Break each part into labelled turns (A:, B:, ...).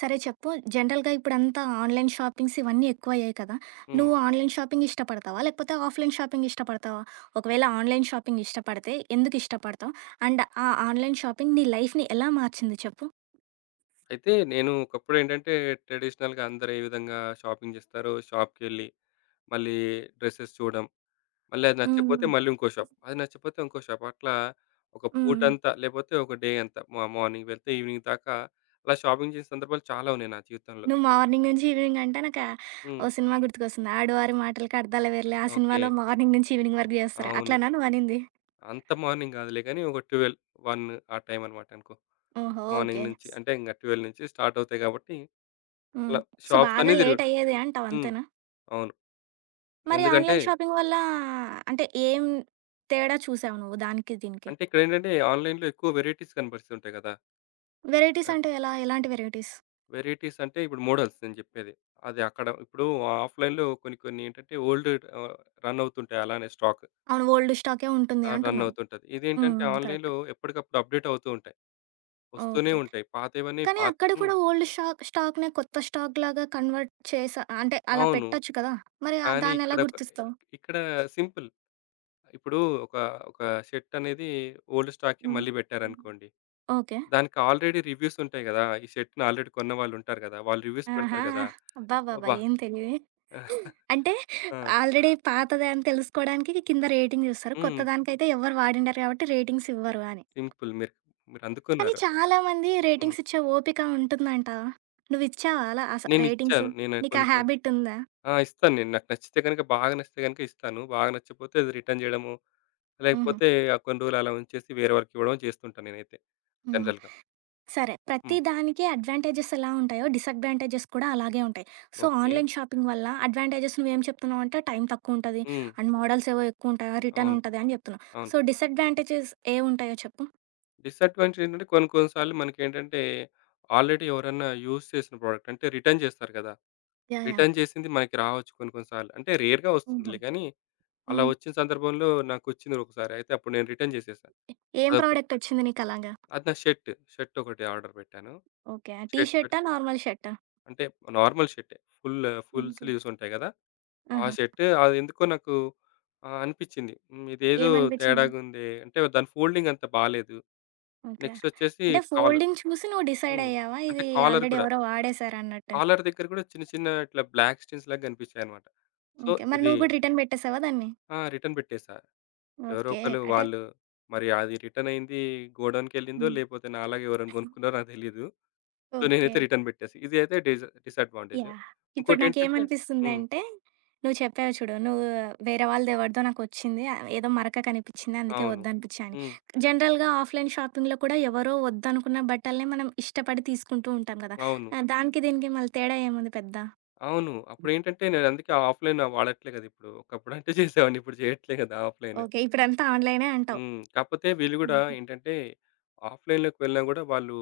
A: సరే చెప్పు. జనరల్‌గా ఇప్పుడంతా ఆన్‌లైన్ షాపింగ్స్ ఇవన్నీ ఎక్కువయ్యాయి కదా!
B: హ్మ్.
A: నువ్వు ఆన్‌లైన్ షాపింగ్ ఇష్టపడతావా? లేకపోతే ఆఫ్‌లైన్ షాపింగ్ ఇష్టపడతావా? ఒకవేళ ఆన్‌లైన్ షాపింగ్ ఇష్టపడితే ఎందుకు ఇష్టపడతావు? అండ్ ఆ ఆన్‌లైన్ షాపింగ్ నీ లైఫ్‌ని ఎలా మార్చింది చెప్పు?
B: అయితే నేను ఒకప్పుడేంటంటే ట్రెడిషనల్‌గా అందరూ ఏ విధంగా షాపింగ్ చేస్తారో షాప్‌కెళ్ళి మళ్ళీ డ్రెసెస్ చూడడం. మళ్ళీ అది నచ్చకపోతే
A: హ్మ్.
B: మళ్ళీ ఇంకో షాప్. అది నచ్చకపోతే ఇంకో షాప్. అట్లా ఒక
A: హ్మ్.
B: పూటంతా లేకపోతే ఒక డే అంతా మా మార్నింగ్ వెళ్తే ఈవినింగ్ దాకా అలా షాపింగ్ చేసిన సందర్భాలు చాలా ఉన్నాయి నా జీవితంలో.
A: నువ్వు మార్నింగ్ నుంచి ఈవినింగ్ అంటే నాకు
B: హ్మ్.
A: ఓ సినిమా గుర్తుకొస్తుంది. 'ఆడువారి మాటలకు అద్దాల వేరులే.' ఆ
B: ఓకే.
A: సినిమాలో మార్నింగ్ నుంచి ఈవినింగ్ వరకు చేస్తారు.
B: అవును.
A: అట్లనా నువ్వనింది?
B: అంత మార్నింగ్ కాదులే గానీ ఒక 12, 1 ఆ టైం అనమాట అనుకో.
A: ఓహో!
B: Morning
A: okay.
B: నుంచి అంటే ఇంక 12 నుంచి స్టార్ట్ అవుతాయి కాబట్టి
A: హ్మ్.
B: అలా
A: సో,
B: షాప్స్
A: బాగా
B: అన్నీ
A: లేట్
B: తిరుగుడు.
A: అయ్యేది అంటావు
B: హ్మ్.
A: అంతేనా?
B: అవును.
A: మరి
B: ఎందుకంటే
A: ఆన్‌లైన్ షాపింగ్ వల్ల అంటే ఏం తేడా చూసావు నువ్వు దానికి, దీనికి?
B: అంటే ఇక్కడేంటంటే ఆన్‌లైన్‌లో ఎక్కువ వెరైటీస్ కనబరుస్తుంటాయి కదా!
A: వెరైటీస్
B: ఆహ్,
A: అంటే ఎలా? ఎలాంటి వెరైటీస్?
B: వెరైటీస్ అంటే ఇప్పుడు మోడల్స్ నేను చెప్పేది. అది అక్కడ ఇప్పుడు ఆఫ్‌లైన్‌లో కొన్ని కొన్ని ఏంటంటే ఓల్డ్ ఆహ్, రన్ అవుతుంటాయి అలానే స్టాక్.
A: అవును. ఓల్డ్ స్టాకే ఉంటుంది
B: ఆ! రన్
A: అంటున్నావు.
B: అవుతుంటది.
A: హ్మ్.
B: ఇదేంటంటే
A: హ్మ్. కరెక్ట్.
B: ఆన్‌లైన్‌లో ఎప్పటికప్పుడు అప్‌డేట్ అవుతూ ఉంటాయి. వస్తూనే
A: ఓకే.
B: ఉంటాయి. పాతవన్నీ
A: కానీ
B: పాత
A: అక్కడ
B: హ్మ్.
A: కూడా ఓల్డ్ షాక్ స్టాక్‌నే కొత్త స్టాక్‌లాగా కన్వర్ట్ చేసా అంటే అలా
B: అవును.
A: పెట్టొచ్చు కదా! మరి
B: కానీ
A: దాన్నెలా
B: ఇక్కడ ఒక
A: గుర్తిస్తావు?
B: ఇక్కడ సింపుల్. ఇప్పుడు ఒక ఒక షర్ట్ అనేది ఓల్డ్ స్టాక్‌కి
A: హ్మ్.
B: మళ్ళీ పెట్టారనుకోండి.
A: ఓకే.
B: దానికి ఆల్రెడీ రివ్యూస్ ఉంటాయి కదా! ఈ షర్ట్‌ని ఆల్రెడీ కొన్నవాళ్ళుంటారు కదా! వాళ్ళు రివ్యూస్
A: ఆహా!
B: పెడతారు కదా!
A: అబ్బబ్బబ్బా!
B: అబ్బా!
A: ఏం తెలివి. అంటే
B: ఆ!
A: ఆల్రెడీ పాతదే అని తెలుసుకోవడానికి కింద రేటింగ్ చూస్తారు.
B: హ్మ్.
A: కొత్తదానికైతే ఎవరు వాడిండరు కాబట్టి రేటింగ్స్ ఇవ్వరు అని.
B: సింపుల్.
A: కానీ
B: మీరందుకున్నారు.
A: చాలామంది
B: హ్మ్.
A: రేటింగ్స్ ఇచ్చే ఓపిక ఉంటుందంటావా? నువ్విచ్చావా అలా అస రేటింగ్స్?
B: నేనిచ్చాను. నేను
A: నీకా
B: కొన్ని కొన్ని
A: హ్యాబిట్ ఉందా?
B: ఆ! ఇస్తాను నేను. నాకు నచ్చితే గనుక బాగా నచ్చితే గనుక ఇస్తాను. బాగా నచ్చకపోతే అది రిటర్న్ జేయడము,
A: హుహు.
B: లేకపోతే ఆ కొన్ని రోజులు అలా ఉంచేసి వేరే వాళ్ళకివ్వడం చేస్తుంటాను నేనైతే
A: హ్మ్.
B: జనరల్‌గా.
A: సరే. ప్రతి
B: హ్మ్.
A: దానికి అడ్వాంటేజెస్ ఎలా ఉంటాయో, డిసడ్వాంటేజెస్ కూడా అలాగే ఉంటాయి. So,
B: okay.
A: ఆన్‌లైన్ షాపింగ్ వల్ల అడ్వాంటేజెస్ నువ్వేం చెప్తున్నావంటే టైం తక్కువుంటది,
B: హ్మ్.
A: అండ్ మోడల్స్ ఏవో ఎక్కువుంటాయి, రిటర్న్
B: అవును.
A: ఉంటది అని చెప్తున్నావు.
B: అవును.
A: సో, డిసడ్వాంటేజెస్ ఏవుంటాయో చెప్పు?
B: డిసడ్వాంటేజ్ ఏంటంటే కొన్ని కొన్ని సార్లు మనకేంటంటే ఆల్రెడీ ఎవరన్నా యూజ్ చేసిన ప్రొడక్ట్ అంటే రిటర్న్ జేస్తారు గదా!
A: యాహ్! యాహ్!
B: రిటర్న్ జేసింది మనకి రావచ్చు కొన్ని కొన్ని సార్లు. అంటే రేర్‌గా
A: హుహు.
B: వస్తుందిలే గానీ అలా
A: హ్మ్.
B: వచ్చిన సందర్భంలో నాకొచ్చింది ఒకసారి. అయితే అప్పుడు నేను రిటర్న్ చేసేసా.
A: ఏం
B: అదొకటి.
A: ప్రోడక్టొచ్చింది నీకలాగా?
B: అది నా షర్ట్. షర్ట్ ఒకటి ఆర్డర్ పెట్టాను.
A: ఓకే. టీ
B: షర్ట్ పెట్
A: షర్టా? నార్మల్ షర్టా?
B: అంటే నార్మల్ షర్టే. Full full
A: okay.
B: స్లీవ్స్ ఉంటాయి కదా! ఆ
A: ఆహా!
B: షర్ట్ అదెందుకో నాకు అనిపిచ్చింది. హ్మ్. ఇదేదో
A: ఏమనిపిచ్చింది?
B: తేడాగుందే. అంటే దాని ఫోల్డింగ్ అంత బాలేదు.
A: ఓకే.
B: నెక్స్ట్ వచ్చేసి
A: అంటే
B: కాలర్.
A: ఫోల్డింగ్ చూసి నువ్వు
B: హ్మ్.
A: డిసైడయ్యావా?
B: అంటే
A: ఇది
B: కాలర్
A: ఆల్రెడీ
B: కూడా.
A: ఎవరో వాడేసారన్నట్టు.
B: కాలర్ దగ్గర కూడా చిన్న చిన్న ఇట్లా బ్లాక్ స్టిన్స్ లాగా కనిపించాయన్నమాట. So,
A: okay. మరి
B: ఇది
A: నువ్వు కూడా రిటర్న్ పెట్టేసావా దాన్ని?
B: ఆ! రిటర్న్ పెట్టేసా. ఎవరో
A: ఓకే.
B: ఒకళ్ళు
A: అంటే
B: వాళ్ళు మరి అది రిటర్న్ అయింది గోడౌన్‌కెళ్ళిందో,
A: హ్మ్.
B: లేపోతే నాలాగా ఎవరైనా కొనుక్కున్నారో నాకు తెలీదు. So,
A: okay.
B: నేనైతే రిటర్న్ పెట్టేసా. ఇది అయితే డిసడ్వాంటేజ్.
A: యాహ్! ఇప్పుడు
B: ఇంకోటేంటంటే హ్మ్.
A: నాకేమనిపిస్తుందంటే, నువ్వు చెప్పావు చూడు. నువ్వు వేరే వాళ్ళది ఎవరిదో నాకొచ్చింది. ఏదో మరక కనిపిచ్చింది. అందుకే
B: అవును.
A: వద్దనిపిచ్చాయి అని.
B: హ్మ్.
A: జనరల్‌గా ఆఫ్‌లైన్ షాపింగ్‌లో కూడా ఎవరో వద్దనుకున్న బట్టల్ని మనం ఇష్టపడి తీసుకుంటూ ఉంటాం కదా!
B: అవును.
A: దానికి దీనికి మళ్ళీ తేడా ఏముంది పెద్ద?
B: అవును. అప్పుడేంటంటే, నేనందుకే ఆఫ్‌లైన్ వాడట్లే కదా! ఇప్పుడు. ఒకప్పుడంటే చేసేవాడిని. ఇప్పుడు చేయట్లే కదా! ఆఫ్‌లైన్.
A: ఓకే. ఇప్పుడంతా ఆన్‌లైనే అంటావు.
B: హ్మ్. కాకపోతే వీళ్ళు గూడా
A: హుహు.
B: ఏంటంటే, ఆఫ్‌లైన్‌లోకి వెళ్ళినా గూడా వాళ్ళు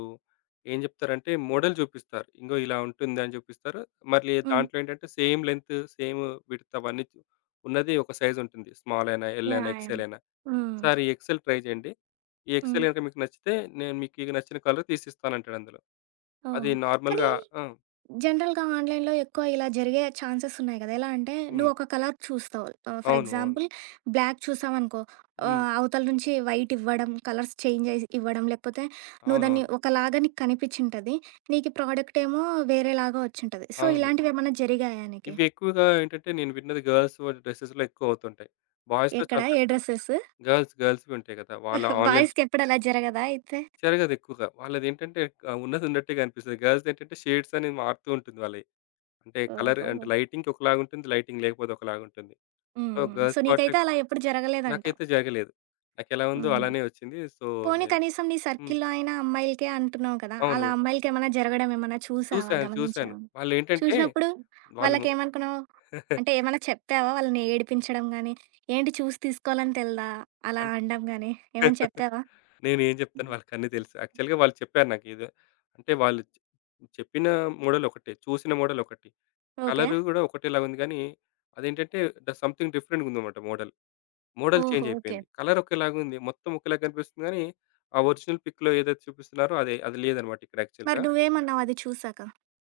B: ఏం జెప్తారంటే, మోడల్ జూపిస్తారు. ఇంగో ఇలా ఉంటుందని జూపిస్తారు. మళ్ళీ
A: హ్మ్.
B: దాంట్లో ఏంటంటే, సేమ్ లెంత్, సేమ్ విడ్త్ అవన్నీ ఉన్నది ఒక సైజ్ ఉంటుంది. స్మాల్ అయినా, ఎల్ అయినా,
A: యాహ్! యాహ్!
B: ఎక్స్‌ఎల్ అయినా.
A: హ్మ్.
B: "సార్ ఈ ఎక్స్‌ఎల్ ట్రై జేయండి. ఈ
A: హ్మ్.
B: ఎక్స్‌ఎల్ గనుక మీకు నచ్చితే, నేను మీకు ఈ నచ్చిన కలర్ తీసిస్తానంటాడు" అందులో. అది
A: ఓహో! కానీ
B: నార్మల్‌గా ఆ!
A: జనరల్‌గా ఆన్‌లైన్‌లో ఎక్కువ ఇలా జరిగే ఛాన్సెస్ ఉన్నాయి కదా! ఎలా అంటే నువ్వు
B: హ్మ్.
A: ఒక కలర్ చూస్తావు. ఫర్
B: అవును. అవును.
A: ఎగ్జాంపుల్ బ్లాక్ చూసావనుకో
B: హ్మ్.
A: అవతల నుంచి వైట్ ఇవ్వడం, కలర్స్ చేంజ్ చేసి ఇవ్వడం, లేకపోతే నువ్వు దాన్ని
B: అవునవును.
A: ఒకలాగా నీకు కనిపించింటది. నీకు ప్రోడక్ట్ ఏమో వేరేలాగా వచ్చుంటది. సో,
B: అవును.
A: ఇలాంటివి ఏమన్నా జరిగాయా నీకి?
B: ఇవి ఎక్కువగా ఏంటంటే నేను విన్నది గర్ల్స్ డ్రెసెస్‌లో ఎక్కువ అవుతుంటాయి. బాయ్స్‌లో
A: ఎక్కడ?
B: చాలా
A: ఏ
B: తక్కువ.
A: డ్రెసెస్?
B: గర్ల్స్‌వి ఉంటాయి కదా! వాళ్ళ ఆన్‌లైన్
A: బాయ్స్‌కి ఎప్పుడు అలా జరగదా అయితే?
B: జరగదు ఎక్కువగా. వాళ్ళదేంటంటే ఉన్నది ఉన్నట్టే కనిపిస్తది. గర్ల్స్‌ది ఏంటంటే షేడ్స్ అనేవి మారుతూ ఉంటుంది వాళ్ళయి. అంటే కలర్
A: ఓహో!
B: అంటే లైటింగ్‌కి ఒకలాగా ఉంటుంది. లైటింగ్ లేకపోతే ఒకలాగా ఉంటుంది. సో,
A: హ్మ్. సో,
B: గర్ల్స్ వాటిలో
A: నీకైతే
B: ఎక్కువ.
A: అలా ఎప్పుడు జరగలేదంటావు.
B: నాకైతే జరగలేదు. నాకెలా ఉందో
A: హ్మ్.
B: అలానే వచ్చింది. సో,
A: పోనీ
B: నేను
A: కనీసం నీ
B: హ్మ్.
A: సర్కిల్‌లో అయినా అమ్మాయిలకే అంటున్నావు కదా! అలా
B: అవును.
A: అమ్మాయిలకేమన్నా జరగడం ఏమన్నా చూసావా?
B: చూసాను. చూసాను.
A: గమనించావా?
B: వాళ్ళేంటంటే
A: చూసినప్పుడు
B: వాళ్ళు
A: వాళ్ళకేమనుకున్నావు? అంటే ఏమన్నా చెప్పావా? వాళ్ళని ఏడిపించడం గానీ, ఏంటి చూసి తీసుకోవాలని తెలదా? అలా
B: అన్
A: అనడం గానీ ఏమన్నా చెప్పావా?
B: నేనేం జెప్తాను వాళ్ళకన్నీ తెలుసు. యాక్చువల్‌గా వాళ్ళు చెప్పారు నాకిదే. అంటే వాళ్ళు చెప్పిన మోడల్ ఒకటే. చూసిన మోడల్ ఒకటి.
A: ఓకే.
B: కలరు గూడా ఒకటేలాగా ఉంది గానీ, అదేంటంటే ద సంథింగ్ డిఫరెంట్‌గుందన్నమాట మోడల్. మోడల్
A: ఓహో!
B: Change
A: okay.
B: అయిపోయింది. కలర్ ఒకేలాగుంది. మొత్తం ఒకేలాగా కనిపిస్తుంది గానీ, ఆ ఒరిజినల్ పిక్‌లో ఏదైతే చూపిస్తున్నారో అదే అది లేదన్నమాట ఇక్కడ
A: మరి
B: యాక్చువల్‌గా.
A: నువ్వేమన్నావు అది చూసాక?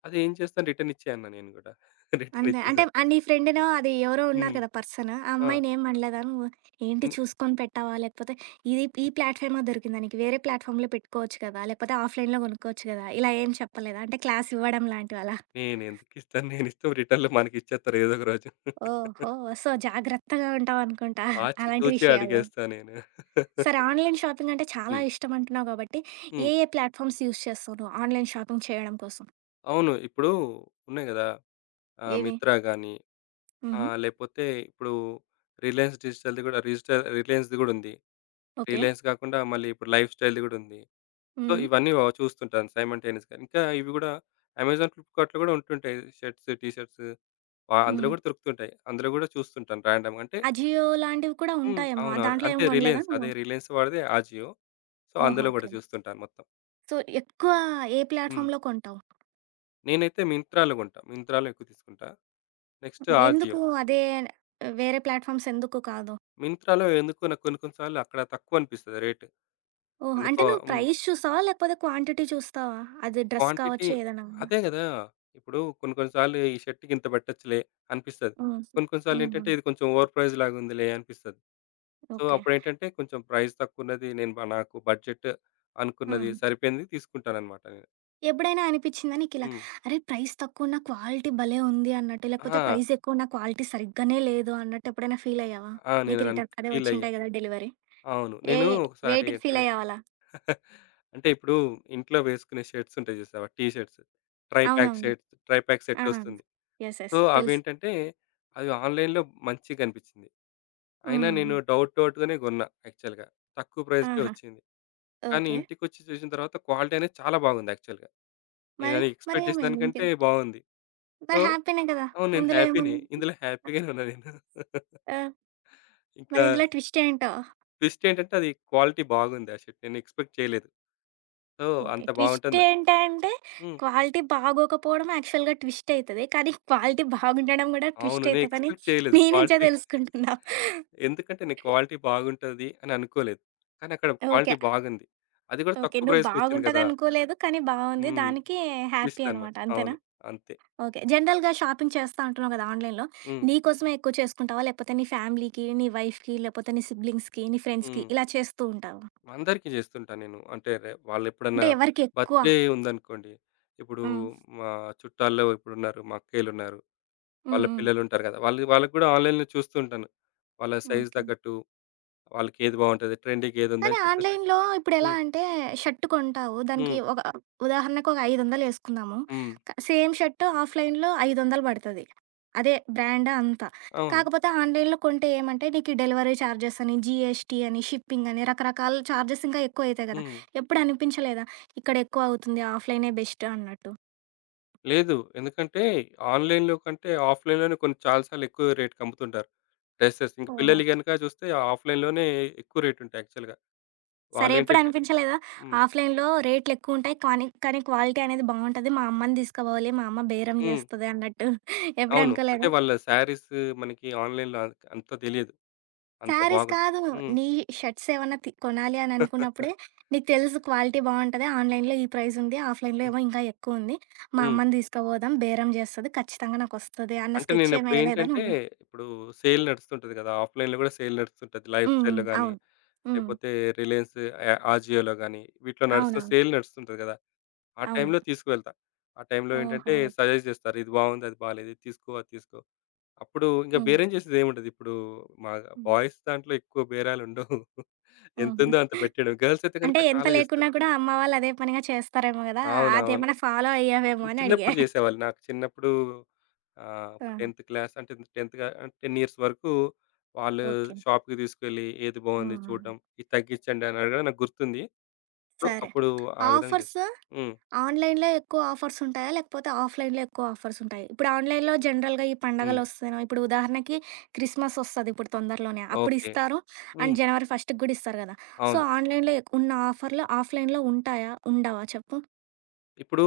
B: అదేం చేస్తాను రిటర్న్ ఇచ్చేయన్నా నేను గూడా. రిటర్న్
A: అంతే. అంటే
B: ఇచ్చేసా.
A: నీ ఫ్రెండ్‌నో అది ఎవరో ఉన్నారు
B: హ్మ్.
A: కదా! పర్సన్. ఆ
B: ఆ!
A: అమ్మాయినేం అనలేదా నువ్వు? ఏంటి
B: హ్మ్.
A: చూసుకొని పెట్టావా? లేకపోతే ఇది ఈ
B: హ్మ్.
A: ప్లాట్‌ఫార్మ్‌లో దొరికిందా నీకు? వేరే ప్లాట్‌ఫార్మ్‌లో పెట్టుకోవచ్చు కదా! లేకపోతే ఆఫ్‌లైన్‌లో కొనుక్కోవచ్చు కదా! ఇలా ఏం చెప్పలేదా? అంటే క్లాస్ ఇవ్వడం లాంటివలా?
B: నేనెందుకిస్తాను? నేనిస్తే రిటర్న్‌లో మనకిచ్చేత్తారు ఏదో ఒక రోజు.
A: ఓహో! సో, జాగ్రత్తగా ఉంటావనుకుంటా
B: ఆచి
A: అలాంటి
B: తూచి
A: విషయాల్లో.
B: అడిగేస్తా నేను.
A: సరే ఆన్‌లైన్ షాపింగ్ అంటే చాలా
B: హ్మ్.
A: ఇష్టం అంటున్నావు కాబట్టి,
B: హ్మ్.
A: ఏ ఏ ప్లాట్‌ఫార్మ్స్ యూజ్ చేస్తావు నువ్వు ఆన్‌లైన్ షాపింగ్ చేయడం కోసం?
B: అవును. ఇప్పుడు ఉన్నాయి గదా!
A: ఏవి?
B: 'మిత్రా' గాని
A: హుహు.
B: లేపోతే ఇప్పుడు 'రిలయన్స్ డిజిటల్‌ది' గూడా రిజిటల్ 'రిలయన్స్‌ది' గూడుంది.
A: ఓకే.
B: 'రిలయన్స్' గాకుండా మళ్ళీ ఇప్పుడు 'లైఫ్ స్టైల్‌ది' గూడుంది. సో,
A: హ్మ్.
B: ఇవన్నీ చూస్తుంటాను సైమల్టేనియస్‌గా. ఇంకా ఇవి గూడా 'అమెజాన్ ఫ్లిప్‌కార్ట్‌లో' గూడా ఉంటుంటాయి. షర్ట్స్, టీ షర్ట్స్ అందులో
A: హుహు.
B: గూడా దొరుకుతుంటాయి. అందులో గూడా చూస్తుంటాను ర్యాండమ్‌గా. అంటే
A: అజియో లాంటివి కూడా
B: హ్మ్.
A: ఉంటాయేమో.
B: అవునవును.
A: దాంట్లో
B: అంటే
A: ఏమి కొనలేదా
B: 'రిలయన్స్' అదే
A: నువ్వు?
B: 'రిలయన్స్' వాడిదే 'అజియో.' సో,
A: ఓహో!
B: అందులో
A: ఓకే.
B: గూడా చూస్తుంటాను మొత్తం.
A: సో, ఎక్కువ ఏ
B: హ్మ్.
A: ప్లాట్‌ఫామ్‌లో కొంటావు?
B: నేనైతే 'మింత్రా'లో కొంటా. 'మింత్రా'లో ఎక్కువ తీసుకుంటా. నెక్స్ట్
A: ఎందుకు
B: 'అజియో.'
A: అదే వేరే ప్లాట్‌ఫామ్స్ ఎందుకు కాదు?
B: మింత్రాలో ఎందుకో నాకు కొన్ని కొన్ని సార్లు అక్కడ తక్కువనిపిస్తది రేట్.
A: ఓహ్! అంటే
B: ఎందుకో
A: నువ్వు
B: హ్మ్.
A: ప్రైస్ చూస్తావా? లేకపోతే క్వాంటిటీ చూస్తావా? అది డ్రెస్
B: క్వాంటిటీ
A: కావచ్చు ఏదైనా గాని.
B: అదే గదా! ఇప్పుడు కొన్ని కొన్ని సార్లు ఈ షర్ట్‌కి ఇంత పెట్టొచ్చులే అనిపిస్తది.
A: హ్మ్.
B: కొన్ని కొన్ని
A: హ్మ్.
B: సార్లేంటంటే
A: హ్మ్.
B: ఇది కొంచెం ఓవర్ ప్రైస్ లాగుందిలే అనిపిస్తది. So,
A: okay.
B: అప్పుడేంటంటే కొంచెం ప్రైస్ తక్కువున్నది నేను నాకు బడ్జెట్ అనుకున్నది
A: ఆహా!
B: సరిపోయింది తీసుకుంటాననమాట నేను.
A: ఎప్పుడైనా అనిపిచ్చిందా నీకిలా,
B: హ్మ్.
A: అరే! ప్రైస్ తక్కువున్న క్వాలిటీ భలే ఉంది అన్నట్టు, లేకపోతే
B: ఆ!
A: ప్రైస్ ఎక్కువున్న క్వాలిటీ సరిగ్గానే లేదు అన్నట్టు ఎప్పుడైనా ఫీల్ అయ్యావా?
B: ఆ!
A: నీకు రిటర్న్ అదే
B: ఫీలయ్యా.
A: వచ్చింటాయి గదా! డెలివరీ.
B: అవును.
A: ఏ
B: నేను ఒకసారి
A: వేటికి
B: అంటే,
A: ఫీల్ అయ్యావలా?
B: అంటే ఇప్పుడు ఇంట్లో వేసుకునే షర్ట్స్ ఉంటాయి జూసావా? T shirts. ట్రై ప్యాక్
A: అవునవును.
B: షర్ట్స్, ట్రై ప్యాక్
A: ఆ!
B: సెట్టొస్తుంది.
A: యెస్.
B: So,
A: yes. తెలుసు.
B: అవేంటంటే అవి ఆన్‌లైన్‌లో మంచిగా కనిపించింది. అయినా
A: హ్మ్.
B: నేను డౌట్‌గానే గొన్నా యాక్చువల్‌గా. తక్కువ ప్రైస్‌కే
A: ఆహా!
B: వచ్చింది. కానీ
A: ఓకే.
B: ఇంటికొచ్చి చూసిన తర్వాత క్వాలిటీ అనేది చాలా బాగుంది యాక్చువల్‌గా.
A: మరి?
B: నేనది ఎక్స్‌పెక్ట్ చేసిన
A: మరేమైంది ఇంక?
B: దానికంటే బాగుంది. సో,
A: మరి హ్యాపీనే కదా!
B: అవును. నేను
A: ఇందులో
B: హ్యాపీనే.
A: ఏముంది?
B: ఇందులో హ్యాపీగానే ఉన్నా నేను.
A: ఆ! మరి
B: ఇంకా
A: ఇందులో ట్విస్ట్ ఏంటో?
B: ట్విస్ట్ ఏంటంటే అది క్వాలిటీ బాగుంది ఆ షర్ట్. నేను ఎక్స్‌పెక్ట్ చేయలేదు. So,
A: okay.
B: అంత
A: ట్విస్ట్
B: బాగుంటుంది
A: ఏంటంటే
B: హ్మ్.
A: క్వాలిటీ బాగోకపోవడం యాక్చువల్‌గా ట్విస్ట్ అయితది. కానీ క్వాలిటీ బాగుండడం గూడా
B: అవును.
A: ట్విస్ట్
B: నేను
A: అయితదని
B: ఎక్స్‌పెక్ట్ చేయలేదు
A: నీ నుంచే
B: క్వాలిటీ.
A: తెలుసుకుంటున్నా.
B: ఎందుకంటే నేను క్వాలిటీ బాగుంటది అని అనుకోలేదు. కానీ అక్కడ
A: ఓకే.
B: క్వాలిటీ బాగుంది. అది కూడా
A: ఓకే.
B: తక్కువ
A: నువ్వు
B: ప్రైస్‌కొచ్చింది కదా!
A: బాగుంటదనుకోలేదు. కానీ బావుంది.
B: హ్మ్.
A: దానికి హ్యాపీ
B: ట్విస్ట్ అన్నమాట.
A: అనమాట. అంతేనా?
B: అవును. అంతే.
A: ఓకే. జనరల్‌గా షాపింగ్ చేస్తా అంటున్నావు కదా! ఆన్‌లైన్‌లో.
B: హ్మ్.
A: నీ కోసమే ఎక్కువ చేసుకుంటావా? లేకపోతే నీ ఫ్యామిలీకి, నీ వైఫ్‌కి, లేకపోతే నీ సిబ్లింగ్స్‌కి, నీ ఫ్రెండ్స్‌కి
B: హ్మ్.
A: ఇలా చేస్తూ ఉంటావా?
B: అందరికీ చేస్తుంటా నేను. అంటే వాళ్ళెప్పుడన్నా
A: అంటే ఎవరికెక్కువ?
B: బర్త్‌డే ఉందనుకోండి. ఇప్పుడు
A: హ్మ్.
B: మా చుట్టాల్లో ఇప్పుడున్నారు. మా అక్కయ్యలున్నారు.
A: హ్మ్.
B: వాళ్ళ
A: హ్మ్.
B: పిల్లలుంటారు కదా! వాళ్ళు వాళ్ళకి కూడా ఆన్‌లైన్‌లో చూస్తూ ఉంటాను. వాళ్ళ సైజ్
A: ఓకే.
B: తగ్గట్టు వాళ్ళకేది బావుంటది, ట్రెండింగ్
A: కానీ
B: ఏదుందని చెప్పేసి.
A: ఆన్‌లైన్‌లో ఇప్పుడెలా
B: హ్మ్.
A: అంటే షర్ట్ కొంటావు. దానికి
B: హ్మ్.
A: ఒక ఉదాహరణకు ఒక 500 యేసుకుందాము.
B: హ్మ్.
A: సేమ్ షర్ట్ ఆఫ్‌లైన్‌లో 500 పడతది. అదే బ్రాండ్ అంతా.
B: అవును.
A: కాకపోతే ఆన్‌లైన్‌లో కొంటే ఏమంటే నీకు డెలివరీ చార్జెస్ అని, జీఎస్టీ అని, షిప్పింగ్ అని రకరకాల చార్జెస్ ఇంకా ఎక్కువయితాయి గదా!
B: హ్మ్.
A: ఎప్పుడు అనిపించలేదా? ఇక్కడ ఎక్కువ అవుతుంది ఆఫ్‌లైనే బెస్ట్ అన్నట్టు?
B: లేదు. ఎందుకంటే ఆన్‌లైన్‌లో కంటే ఆఫ్‌లైన్‌లోనే కొన్ని చాలా సార్లు ఎక్కువ రేట్‌కి అమ్ముతుంటారు డ్రెసెస్. ఇంక పిల్లలియి గనుక చూస్తే ఆఫ్‌లైన్‌లోనే ఎక్కువ రేటుంటాయి యాక్చువల్‌గా.
A: సరే ఎప్పుడు
B: వాళ్ళేంటంటే
A: అనిపించలేదా?
B: హ్మ్.
A: ఆఫ్‌లైన్‌లో రేట్‌లెక్కువుంటాయి. కానీ క్వాలిటీ అనేది బావుంటది. మా అమ్మని తీసుకుపోవాలి. మా అమ్మ బేరం
B: హ్మ్.
A: జేస్తది అన్నట్టు ఎప్పుడు
B: అవును. అంటే
A: అనుకోలేదా?
B: వాళ్ళ శారీస్ మనకి ఆన్‌లైన్‌లో అంత తెలియదు. అంత
A: శారీస్
B: బాగుం
A: కాదు.
B: హ్మ్.
A: నీ షర్ట్స్ ఏమన్నా కొనాలి అని అనుకున్నప్పుడే నీకు తెలుసు క్వాలిటీ బావుంటది. ఆన్‌లైన్‌లో ఈ ప్రైజ్ ఉంది. ఆఫ్‌లైన్‌లో
B: హ్మ్.
A: ఏమో ఇంకా ఎక్కువుంది. మా
B: హ్మ్.
A: అమ్మని తీసుకుపోదాం. బేరం జేస్తది. ఖచ్చితంగా నాకొస్తది అన్న
B: అంటే
A: స్కెచ్ ఏమి ఎయలేదా
B: నేనప్పుడేంటంటే
A: నువ్వు?
B: ఇప్పుడు సేల్ నడుస్తుంటది కదా! ఆఫ్‌లైన్‌లో కూడా సేల్ నడుస్తుంటది. లైఫ్
A: హ్మ్.
B: స్టైల్‌లో గాని,
A: అవును. హ్మ్.
B: లేకపోతే రిలయన్స్ ఆ అజియోలో గాని వీటిలో నడుస్తూ
A: అవునవును.
B: సేల్ నడుస్తుంటది కదా! ఆ
A: అవును.
B: టైంలో తీసుకువెళ్తా. ఆ టైంలో
A: ఓహో!
B: ఏంటంటే
A: ఓకే.
B: సజెస్ట్ చేస్తారు. ఇది బాగుంది, అది బాలేదు. ఇది తీసుకో, అది తీసుకో. అప్పుడు ఇంక
A: హ్మ్.
B: బేరం చేసేదేముండదు. ఇప్పుడు మా
A: హ్మ్.
B: బాయ్స్ దాంట్లో ఎక్కువ బేరాలుండవు.
A: హుహు.
B: ఎంతుందో అంత పెట్టేయడం. గర్ల్స్ అయితే
A: అంటే
B: గనుక
A: ఎంత
B: చాలా చేస్తారు.
A: లేకున్నా కూడా అమ్మ వాళ్ళు అదే పనిగా చేస్తారేమో గదా!
B: అవునవును.
A: అదేమైనా ఫాలో అయ్యావేమో అని అడిగా.
B: చిన్నప్పుడు చేసేవాళ్ళు. నాకు చిన్నప్పుడు ఒక
A: ఆహా!
B: 10థ్ క్లాస్ అంటే 10థ్ కా 10 ఇయర్స్ వరకు వాళ్ళు
A: ఓకే.
B: షాప్‌కి తీసుకెళ్ళి ఏది బాగుంది
A: హ్మ్. హ్మ్.
B: చూడడం. ఇది తగ్గించండి అని అడగడం నాకు గుర్తుంది. సో,
A: సరే.
B: అప్పుడు ఆ విధంగా చేశా.
A: ఆఫర్స్
B: హ్మ్.
A: ఆన్‌లైన్‌లో ఎక్కువ ఆఫర్స్ ఉంటాయా? లేకపోతే ఆఫ్‌లైన్‌లో ఎక్కువ ఆఫర్స్ ఉంటాయి? ఇప్పుడు ఆన్‌లైన్‌లో జనరల్‌గా ఈ
B: హ్మ్.
A: పండగలొస్తేనో ఇప్పుడు ఉదాహరణకి క్రిస్మస్ ఒస్తది ఇప్పుడు తొందరలోనే.
B: ఓకే.
A: అప్పుడిస్తారు అండ్
B: హ్మ్.
A: జనవరి ఫస్ట్‌కి గూడా ఇస్తారు గదా! సో,
B: అవును.
A: ఆన్‌లైన్‌లో ఉన్న ఆఫర్‌లు ఆఫ్‌లైన్‌లో ఉంటాయా? ఉండవా చెప్పు?
B: ఇప్పుడు,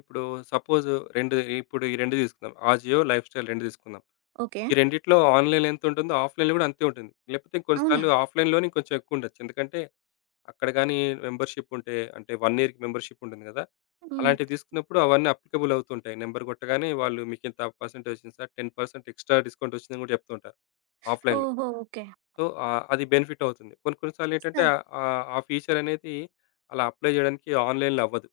B: ఇప్పుడు సపోజ్ 2 ఈ 2 తీసుకుందాం. ఆజియో, లైఫ్‌స్టైల్ 2 తీసుకుందాం.
A: ఓకే.
B: ఈ రెండిట్లో ఆన్‌లైన్‌లో ఎంతుంటుందో ఆఫ్‌లైన్‌లో కూడా అంతే ఉంటుంది. లేకపోతే కొన్ని
A: అవునా?
B: సార్లు ఆఫ్‌లైన్‌లోనే కొంచెం ఎక్కువుండొచ్చు. ఎందుకంటే అక్కడ గాని మెంబర్‌షిప్ ఉంటే అంటే 1 ఇయర్‌కి మెంబర్‌షిప్ ఉంటుంది గదా!
A: హ్మ్.
B: అలాంటివి తీసుకున్నప్పుడు అవన్నీ అప్లికబుల్ అవుతుంటాయి. నంబర్ కొట్టగానే వాళ్ళు మీకింత పర్సెంటేజ్ వచ్చింది సార్ 10% ఎక్స్‌ట్రా డిస్కౌంట్ వచ్చిందని గూడా చెప్తూ ఉంటారు ఆఫ్‌లైన్‌లో.
A: ఓహో! ఓకే.
B: సో, అది బెనిఫిట్ అవుతుంది. కొన్ని కొన్ని సార్లు ఏంటంటే
A: స
B: ఆ ఫీచర్ అనేది అలా అప్లై జేయడానికి ఆన్‌లైన్‌లో అవ్వదు.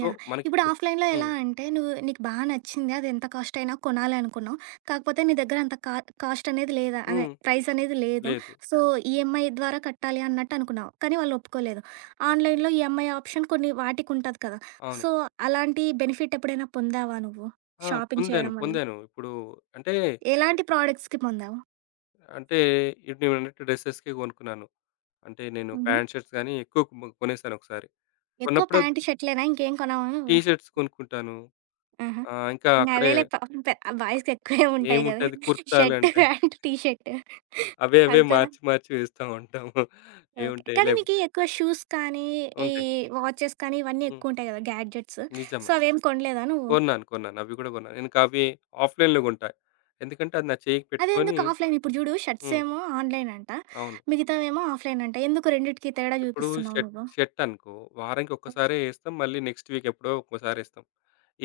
B: సో,
A: ఇప్పుడు
B: మనకిప్పుడు
A: ఆఫ్‌లైన్‌లో ఎలా
B: హ్మ్.
A: అంటే నువ్వు నీకు నచ్చింది. అది ఎంత కాస్ట్ అయినా కొనాలి అనుకున్నావు. కాకపోతే నీ దగ్గర అంత కాస్ట్ అనేది లేదా అదే
B: హ్మ్.
A: ప్రైస్ అనేది లేదు.
B: లేదు.
A: సో, ఈఎంఐ ద్వారా కట్టాలి అన్నట్టు అనుకున్నావు. కానీ వాళ్ళు ఒప్పుకోలేదు. ఆన్‌లైన్‌లో ఈఎంఐ ఆప్షన్ కొన్ని వాటికుంటది కదా!
B: అవును.
A: సో, అలాంటి బెనిఫిట్ ఎప్పుడైనా పొందావా నువ్వు?
B: ఆ!
A: షాపింగ్
B: పొందాను.
A: చేయడం వల్ల?
B: పొందాను. ఇప్పుడు అంటే,
A: ఎలాంటి ప్రొడక్ట్స్‌కి పొందావు?
B: అంటే ఇప్పుడు నేనన్నట్టు డ్రెసెస్‌కే గొనుక్కున్నాను. అంటే నేను
A: హుహు.
B: ప్యాంట్, షర్ట్స్ గాని ఎక్కువ కొనేసానొకసారి.
A: ఎక్కువ
B: కొన్నప్పుడు
A: ప్యాంట్, షర్ట్‌లేనా ఇంకేం కొనవా
B: టీ
A: నువ్వు?
B: షర్ట్స్ కొనుక్కుంటాను.
A: ఆహా!
B: ఇంకా
A: ఇంగ
B: అక్కడే
A: అవేలే పాపం బాయ్స్‌కెక్కువే ఉంటాయి గదా!
B: ఏముంటది
A: షర్ట్,
B: కుర్తాలంటే
A: ప్యాంట్, టీ షర్ట్
B: అవే అవే
A: అంతేనా?
B: మార్చి మార్చి వేస్తా ఉంటాము.
A: ఓకే.
B: ఏవుంటాయి
A: కానీ
B: లేవు
A: మీకీ ఎక్కువ షూస్ కానీ, ఈ
B: ఉంటాయి.
A: వాచెస్ కానీ ఇవన్నీ
B: హ్మ్.
A: ఎక్కువుంటాయి గదా! గ్యాడ్జెట్స్. సో,
B: నిజమే.
A: అవేం కొనలేదా నువ్వు?
B: కొన్నాను. కొన్నాను. అవి కూడా కొన్నాను. ఇంక అవి ఆఫ్‌లైన్‌లో కొంటా. ఎందుకంటే అది నా చేయికి పెట్టుకొని
A: అదెందుకు ఆఫ్‌లైన్? ఇప్పుడు జూడు
B: హ్మ్.
A: షర్ట్సేమో ఆన్‌లైన్ అంట.
B: అవును.
A: మిగతావేమో ఆఫ్‌లైన్ అంట. ఎందుకు రెండిటికి తేడా
B: ఇప్పుడు
A: జూపిస్తున్నావు
B: షర్ట్
A: నువ్వు?
B: షర్ట్ అనుకో వారానికి
A: హ్మ్.
B: ఒక్కసారే ఏస్తాం. మళ్ళీ నెక్స్ట్ వీక్ ఎప్పుడో ఒక్కోసారి ఏస్తాం.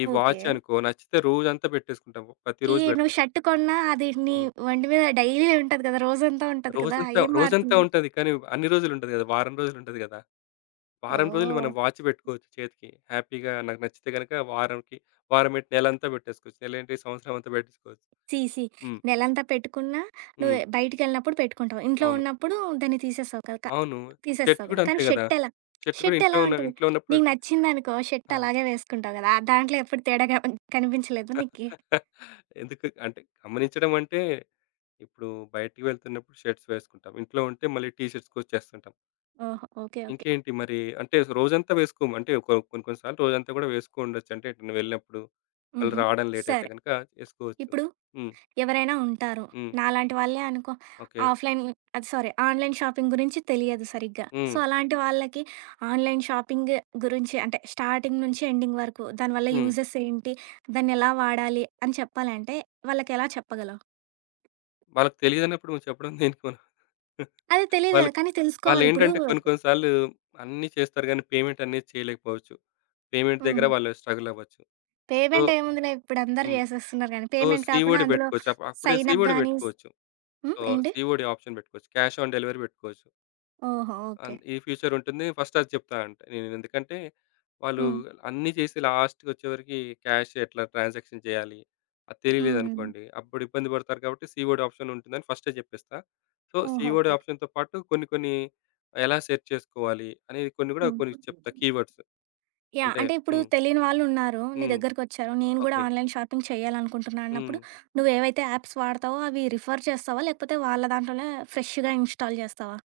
B: ఈ
A: ఓకే.
B: వాచ్ అనుకో నచ్చితే రోజంతా పెట్టేసుకుంటాం.
A: ఈ
B: ప్రతిరోజు
A: నువ్వు
B: పెడతాం.
A: షర్ట్ కొన్నా అది నీ
B: హ్మ్.
A: ఒంటి మీద డైలీ ఉంటది కదా! రోజంతా ఉంటది కదా!
B: రోజంతా
A: ఏం
B: రోజంతా
A: మారుతుంది?
B: ఉంటది. కానీ అన్ని రోజులు ఉండదు కదా! వారం రోజులు ఉంటది కదా! వారం రోజులు
A: ఓహ్!
B: మనం వాచ్ పెట్టుకోవచ్చు చేతికి. హ్యాపీగా నాకు నచ్చితే గనక వారంకి వారం ఏంటి నెలంతా పెట్టేసుకోవచ్చు. నెలేంటి సంవత్సరం అంతా పెట్టేసుకోవచ్చు.
A: ఛీ! ఛీ!
B: హ్మ్.
A: నెలంతా పెట్టుకున్నా నువ్వు
B: హ్మ్.
A: బయటికెళ్ళినప్పుడు పెట్టుకుంటావు. ఇంట్లో
B: అవును.
A: ఉన్నప్పుడు దాన్ని తీసేస్తావు కదా! క
B: అవును. షర్ట్
A: తీసేస్తావు కదా!
B: గూడా అంతే
A: కానీ
B: గదా!
A: షర్టెలా?
B: షర్ట్ గూడా
A: షర్టెలా ఉంటది?
B: ఇంట్లో ఉన్నప్పుడు
A: నీకు నచ్చిందనుకో షర్ట్
B: ఆ!
A: అలాగే వేసుకుంటావు కదా! ఆ దాంట్లో ఎప్పుడు తేడా కనిపించలేదు నీకి?
B: ఎందుకు అంటే గమనించడం అంటే, ఇప్పుడు బయటికి వెళ్తున్నప్పుడు షర్ట్స్ వేసుకుంటాం. ఇంట్లో ఉంటే మళ్ళీ టీ షర్ట్స్‌కొచ్చేస్తుంటాం.
A: ఓహో! ఓకే. ఓకే.
B: ఇంకేంటి మరి అంటే రోజంతా వేసుకోము. అంటే కొన్ని కొన్ని సార్లు రోజంతా గూడా వేసుకోండొచ్చు. అంటే ఎటైనా వెళ్ళినప్పుడు మళ్ళీ
A: హుహు.
B: రావడం లేట్ అయితే
A: సరే.
B: గనక వేసుకోవచ్చు.
A: ఇప్పుడు
B: హ్మ్.
A: ఎవరైనా ఉంటారు.
B: హ్మ్.
A: నాలాంటి వాళ్ళే అనుకో
B: ఓకే.
A: ఆఫ్‌లైన్ అది సారీ ఆన్‌లైన్ షాపింగ్ గురించి తెలియదు సరిగ్గా. సో,
B: హ్మ్.
A: అలాంటి వాళ్ళకి ఆన్‌లైన్ షాపింగ్ గురించి అంటే స్టార్టింగ్ నుంచి ఎండింగ్ వరకు దానివల్ల
B: హ్మ్.
A: యూజెస్ ఏంటి? దాన్ని ఎలా వాడాలి? అని చెప్పాలంటే వాళ్ళకెలా చెప్పగలవు?
B: వాళ్ళకి తెలీదన్నప్పుడు మనం చెప్పడం దేనికి మనం.
A: అది తెలీదు కదా!
B: వాళ్ళకి
A: కానీ తెలుసుకోవాలి. ఇప్పుడు
B: వాళ్ళేంటంటే కొన్ని కొన్ని సార్లు అన్నీ చేస్తారు గానీ పేమెంట్ అనేది చేయలేకపోవచ్చు. పేమెంట్ దగ్గర
A: హ్మ్.
B: వాళ్ళు స్ట్రగుల్ అవ్వచ్చు. సో
A: పేమెంట్ ఏముందిలే ఇప్పుడు అందరూ
B: హ్మ్.
A: చేసేస్తున్నారు గానీ,
B: సో
A: పేమెంట్ కాకుండా
B: సీఓడీ
A: అందులో
B: పెట్టుకోవచ్చు. అప్పుడే
A: సైన్ అప్
B: సీఓడీ
A: గాని
B: పెట్టుకోవచ్చు.
A: హ్మ్.
B: సో,
A: ఏంటి?
B: సీఓడీ ఆప్షన్ పెట్టుకోవచ్చు. క్యాష్ ఆన్ డెలివరీ పెట్టుకోవచ్చు.
A: ఓహో! ఓకే.
B: ఈ ఫ్యూచర్ ఉంటుంది. ఫస్ట్ అది చెప్తా అంట. నేను ఎందుకంటే వాళ్ళు
A: హ్మ్.
B: అన్నీ చేసి లాస్ట్‌కి వచ్చేవరికి క్యాష్ ఎట్లా ట్రాన్సాక్షన్ చేయాలి, అది
A: హ్మ్.
B: తెలియలేదనుకోండి. అప్పుడు ఇబ్బంది పడతారు కాబట్టి సీఓడీ ఆప్షన్ ఉంటుందని ఫస్టే చెప్పేస్తా. సో,
A: ఓహో!
B: COD
A: okay.
B: ఆప్షన్‌తో పాటు కొన్ని కొన్ని ఎలా సెర్చ్ చేసుకోవాలి అనేది కొన్ని కూడా
A: హ్మ్.
B: కొన్ని చెప్తా కీవర్డ్స్.
A: యాహ్!
B: అంటే
A: అంటే ఇప్పుడు
B: హ్మ్.
A: తెలియని వాళ్ళున్నారు. నీ
B: హ్మ్.
A: దగ్గరకొచ్చారు. నేను గూడా
B: ఓకే.
A: ఆన్‌లైన్ షాపింగ్ చేయాలనుకుంటున్నా
B: హ్మ్.
A: అన్నప్పుడు, నువ్వేవైతే యాప్స్ వాడతావో అవి రిఫర్ చేస్తావా? లేకపోతే వాళ్ళ దాంట్లోనే ఫ్రెష్‌గా ఇన్‌స్టాల్ జేస్తావా?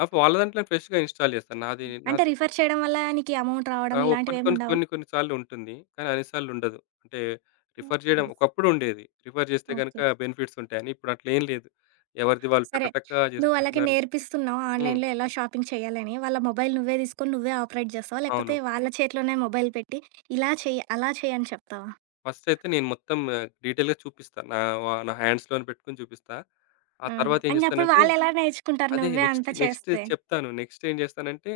B: ఆ! వాళ్ళ దాంట్లోనే ఫ్రెష్‌గా ఇన్‌స్టాల్ చేస్తాను. నాది
A: అంటే
B: నాది
A: రిఫర్ చేయడం వల్ల నీకీ అమౌంట్
B: ఆ!
A: రావడం
B: ఓ
A: ఇలాంటివేముండవా?
B: కొన్ని కొన్ని సార్లు ఉంటుంది. కానీ అన్ని సార్లు ఉండదు. అంటే రిఫర్ చేయడం
A: ఆహా!
B: ఒకప్పుడు ఉండేది. రిఫర్ చేస్తే గనుక
A: ఓకే.
B: బెనిఫిట్స్ ఉంటాయని. ఇప్పుడు అట్లా ఏం లేదు. ఎవరిది వాళ్ళు టక
A: సరే.
B: టక
A: నువ్వు వాళ్ళకి
B: చేసుకుంటున్నారు.
A: నేర్పిస్తున్నావు
B: హ్మ్.
A: ఆన్‌లైన్‌లో ఎలా షాపింగ్ చేయాలని. వాళ్ళ మొబైల్ నువ్వే తీసుకొని నువ్వే ఆపరేట్ జేస్తావా?
B: అవును.
A: లేకపోతే వాళ్ళ చేతిలోనే మొబైల్ పెట్టి, ఇలా చెయ్యి, అలా చెయ్యి అని చెప్తావా?
B: ఫస్ట్ అయితే నేను మొత్తం డీటెయిల్‌గా చూపిస్తా. నా హ్యాండ్స్‌లోని పెట్టుకొని చూపిస్తా. ఆ
A: ఆహా!
B: తర్వాత ఏం
A: ఇంగప్పుడు
B: చేస్తానంటే
A: వాళ్ళెలా నేర్చుకుంటారు
B: అదే
A: నువ్వే
B: నెక్స్ట్
A: అంతా
B: నెక్స్ట్
A: చేస్తే?
B: చెప్తాను. నెక్స్ట్ ఏం చేస్తానంటే,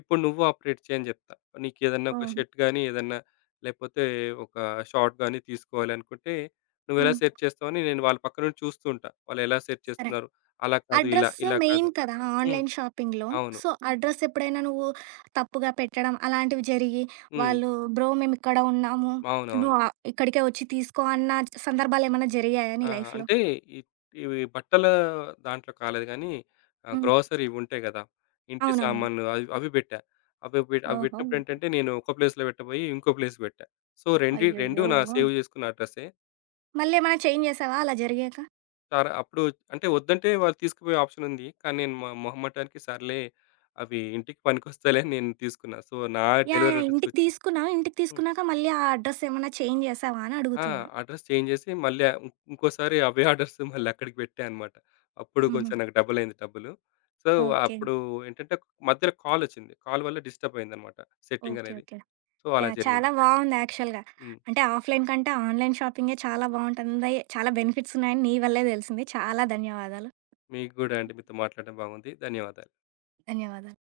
B: ఇప్పుడు నువ్వు ఆపరేట్ చెయ్ అని చెప్తా. నీకేదన్నా ఒక
A: హ్మ్.
B: షర్ట్ గాని, ఏదన్నా లేకపోతే ఒక షార్ట్ గాని తీసుకోవాలనుకుంటే, నువ్వెలా
A: హ్మ్.
B: సెర్చ్ చేస్తావని నేను వాళ్ళ పక్క నుండి చూస్తూ ఉంటా. వాళ్ళెలా సెర్చ్
A: సరే.
B: చేస్తున్నారు. అలా కాదు, ఇలా,
A: అడ్రస్
B: ఇలా
A: మెయిన్
B: కాదు.
A: కదా
B: హ్మ్.
A: ఆన్‌లైన్ షాపింగ్‌లో.
B: అవును.
A: సో, అడ్రస్ ఎప్పుడైనా నువ్వు తప్పుగా పెట్టడం అలాంటివి జరిగి,
B: హ్మ్.
A: వాళ్ళు బ్రో మేమిక్కడ ఉన్నాము.
B: అవునవును.
A: నువ్వు ఇక్కడికే వచ్చి తీసుకో అన్న సందర్భాలేమన్నా జరిగాయా నీ
B: ఆ!
A: లైఫ్‌లో?
B: అంటే ఇ ఇవి బట్టల దాంట్లో కాలేదు గానీ,
A: హ్మ్.
B: గ్రోసరీ ఇవుంటాయి గదా! ఇంటి
A: అవునవును.
B: సామాన్లు అవి అవి బెట్టా. అవి
A: ఓహో!
B: బెట్టినప్పుడేంటంటే, నేను ఒక ప్లేస్‌లో బెట్టబోయి, ఇంకో ప్లేస్‌కి బెట్టా. సో, రెండు
A: అయ్యయ్యో!
B: నా సేవ్ జేసుకున్న అడ్రస్సే.
A: మళ్ళేమన్నా చేంజ్ చేసావా అలా జరిగాక?
B: సార్ అప్పుడు అంటే వద్దంటే వాళ్ళు తీసుకుపోయే ఆప్షన్ ఉంది. కానీ నేను మొహమాటానికి సర్లే అవి ఇంటికి పనికొస్తాయిలే అని నేను తీసుకున్నా. సో, నా
A: యాహ్!
B: Delivery
A: yeah! ఇంటికి
B: అడ్రస్‌కొచ్చింది.
A: తీసుకున్నావు. ఇంటికి
B: హ్మ్.
A: తీసుకున్నాక మళ్ళీ ఆ అడ్రస్ ఏమన్నా చేంజ్ చేసావా అని
B: ఆ!
A: అడుగుతున్నా.
B: అడ్రెస్ చేంజ్ చేసి మళ్ళీ ఇంకోసారి అవే ఆర్డర్స్ మళ్ళీ అక్కడికి పెట్టా అన్నమాట. అప్పుడు
A: హుహు.
B: కొంచెం నాకు డబలయింది డబ్బులు. So,
A: okay.
B: అప్పుడు ఏంటంటే మధ్యలో కాలొచ్చింది. కాల్ వల్ల డిస్టర్బ్ అయిందన్నమాట
A: ఓకే.
B: సెట్టింగనేది.
A: ఓకే.
B: సో, అలా
A: యాహ్!
B: జరిగింది.
A: చాలా బావుంది యాక్చువల్‌గా.
B: హ్మ్.
A: అంటే ఆఫ్‌లైన్ కంటే ఆన్‌లైన్ షాపింగే చాలా బావుంటుంది. చాలా బెనిఫిట్స్ ఉన్నాయని నీ వల్లే తెలిసింది. చాలా ధన్యవాదాలు.
B: మీకు గూడా అండి మీతో మాట్లాడడం బాగుంది. ధన్యవాదాలు.
A: ధన్యవాదాలు.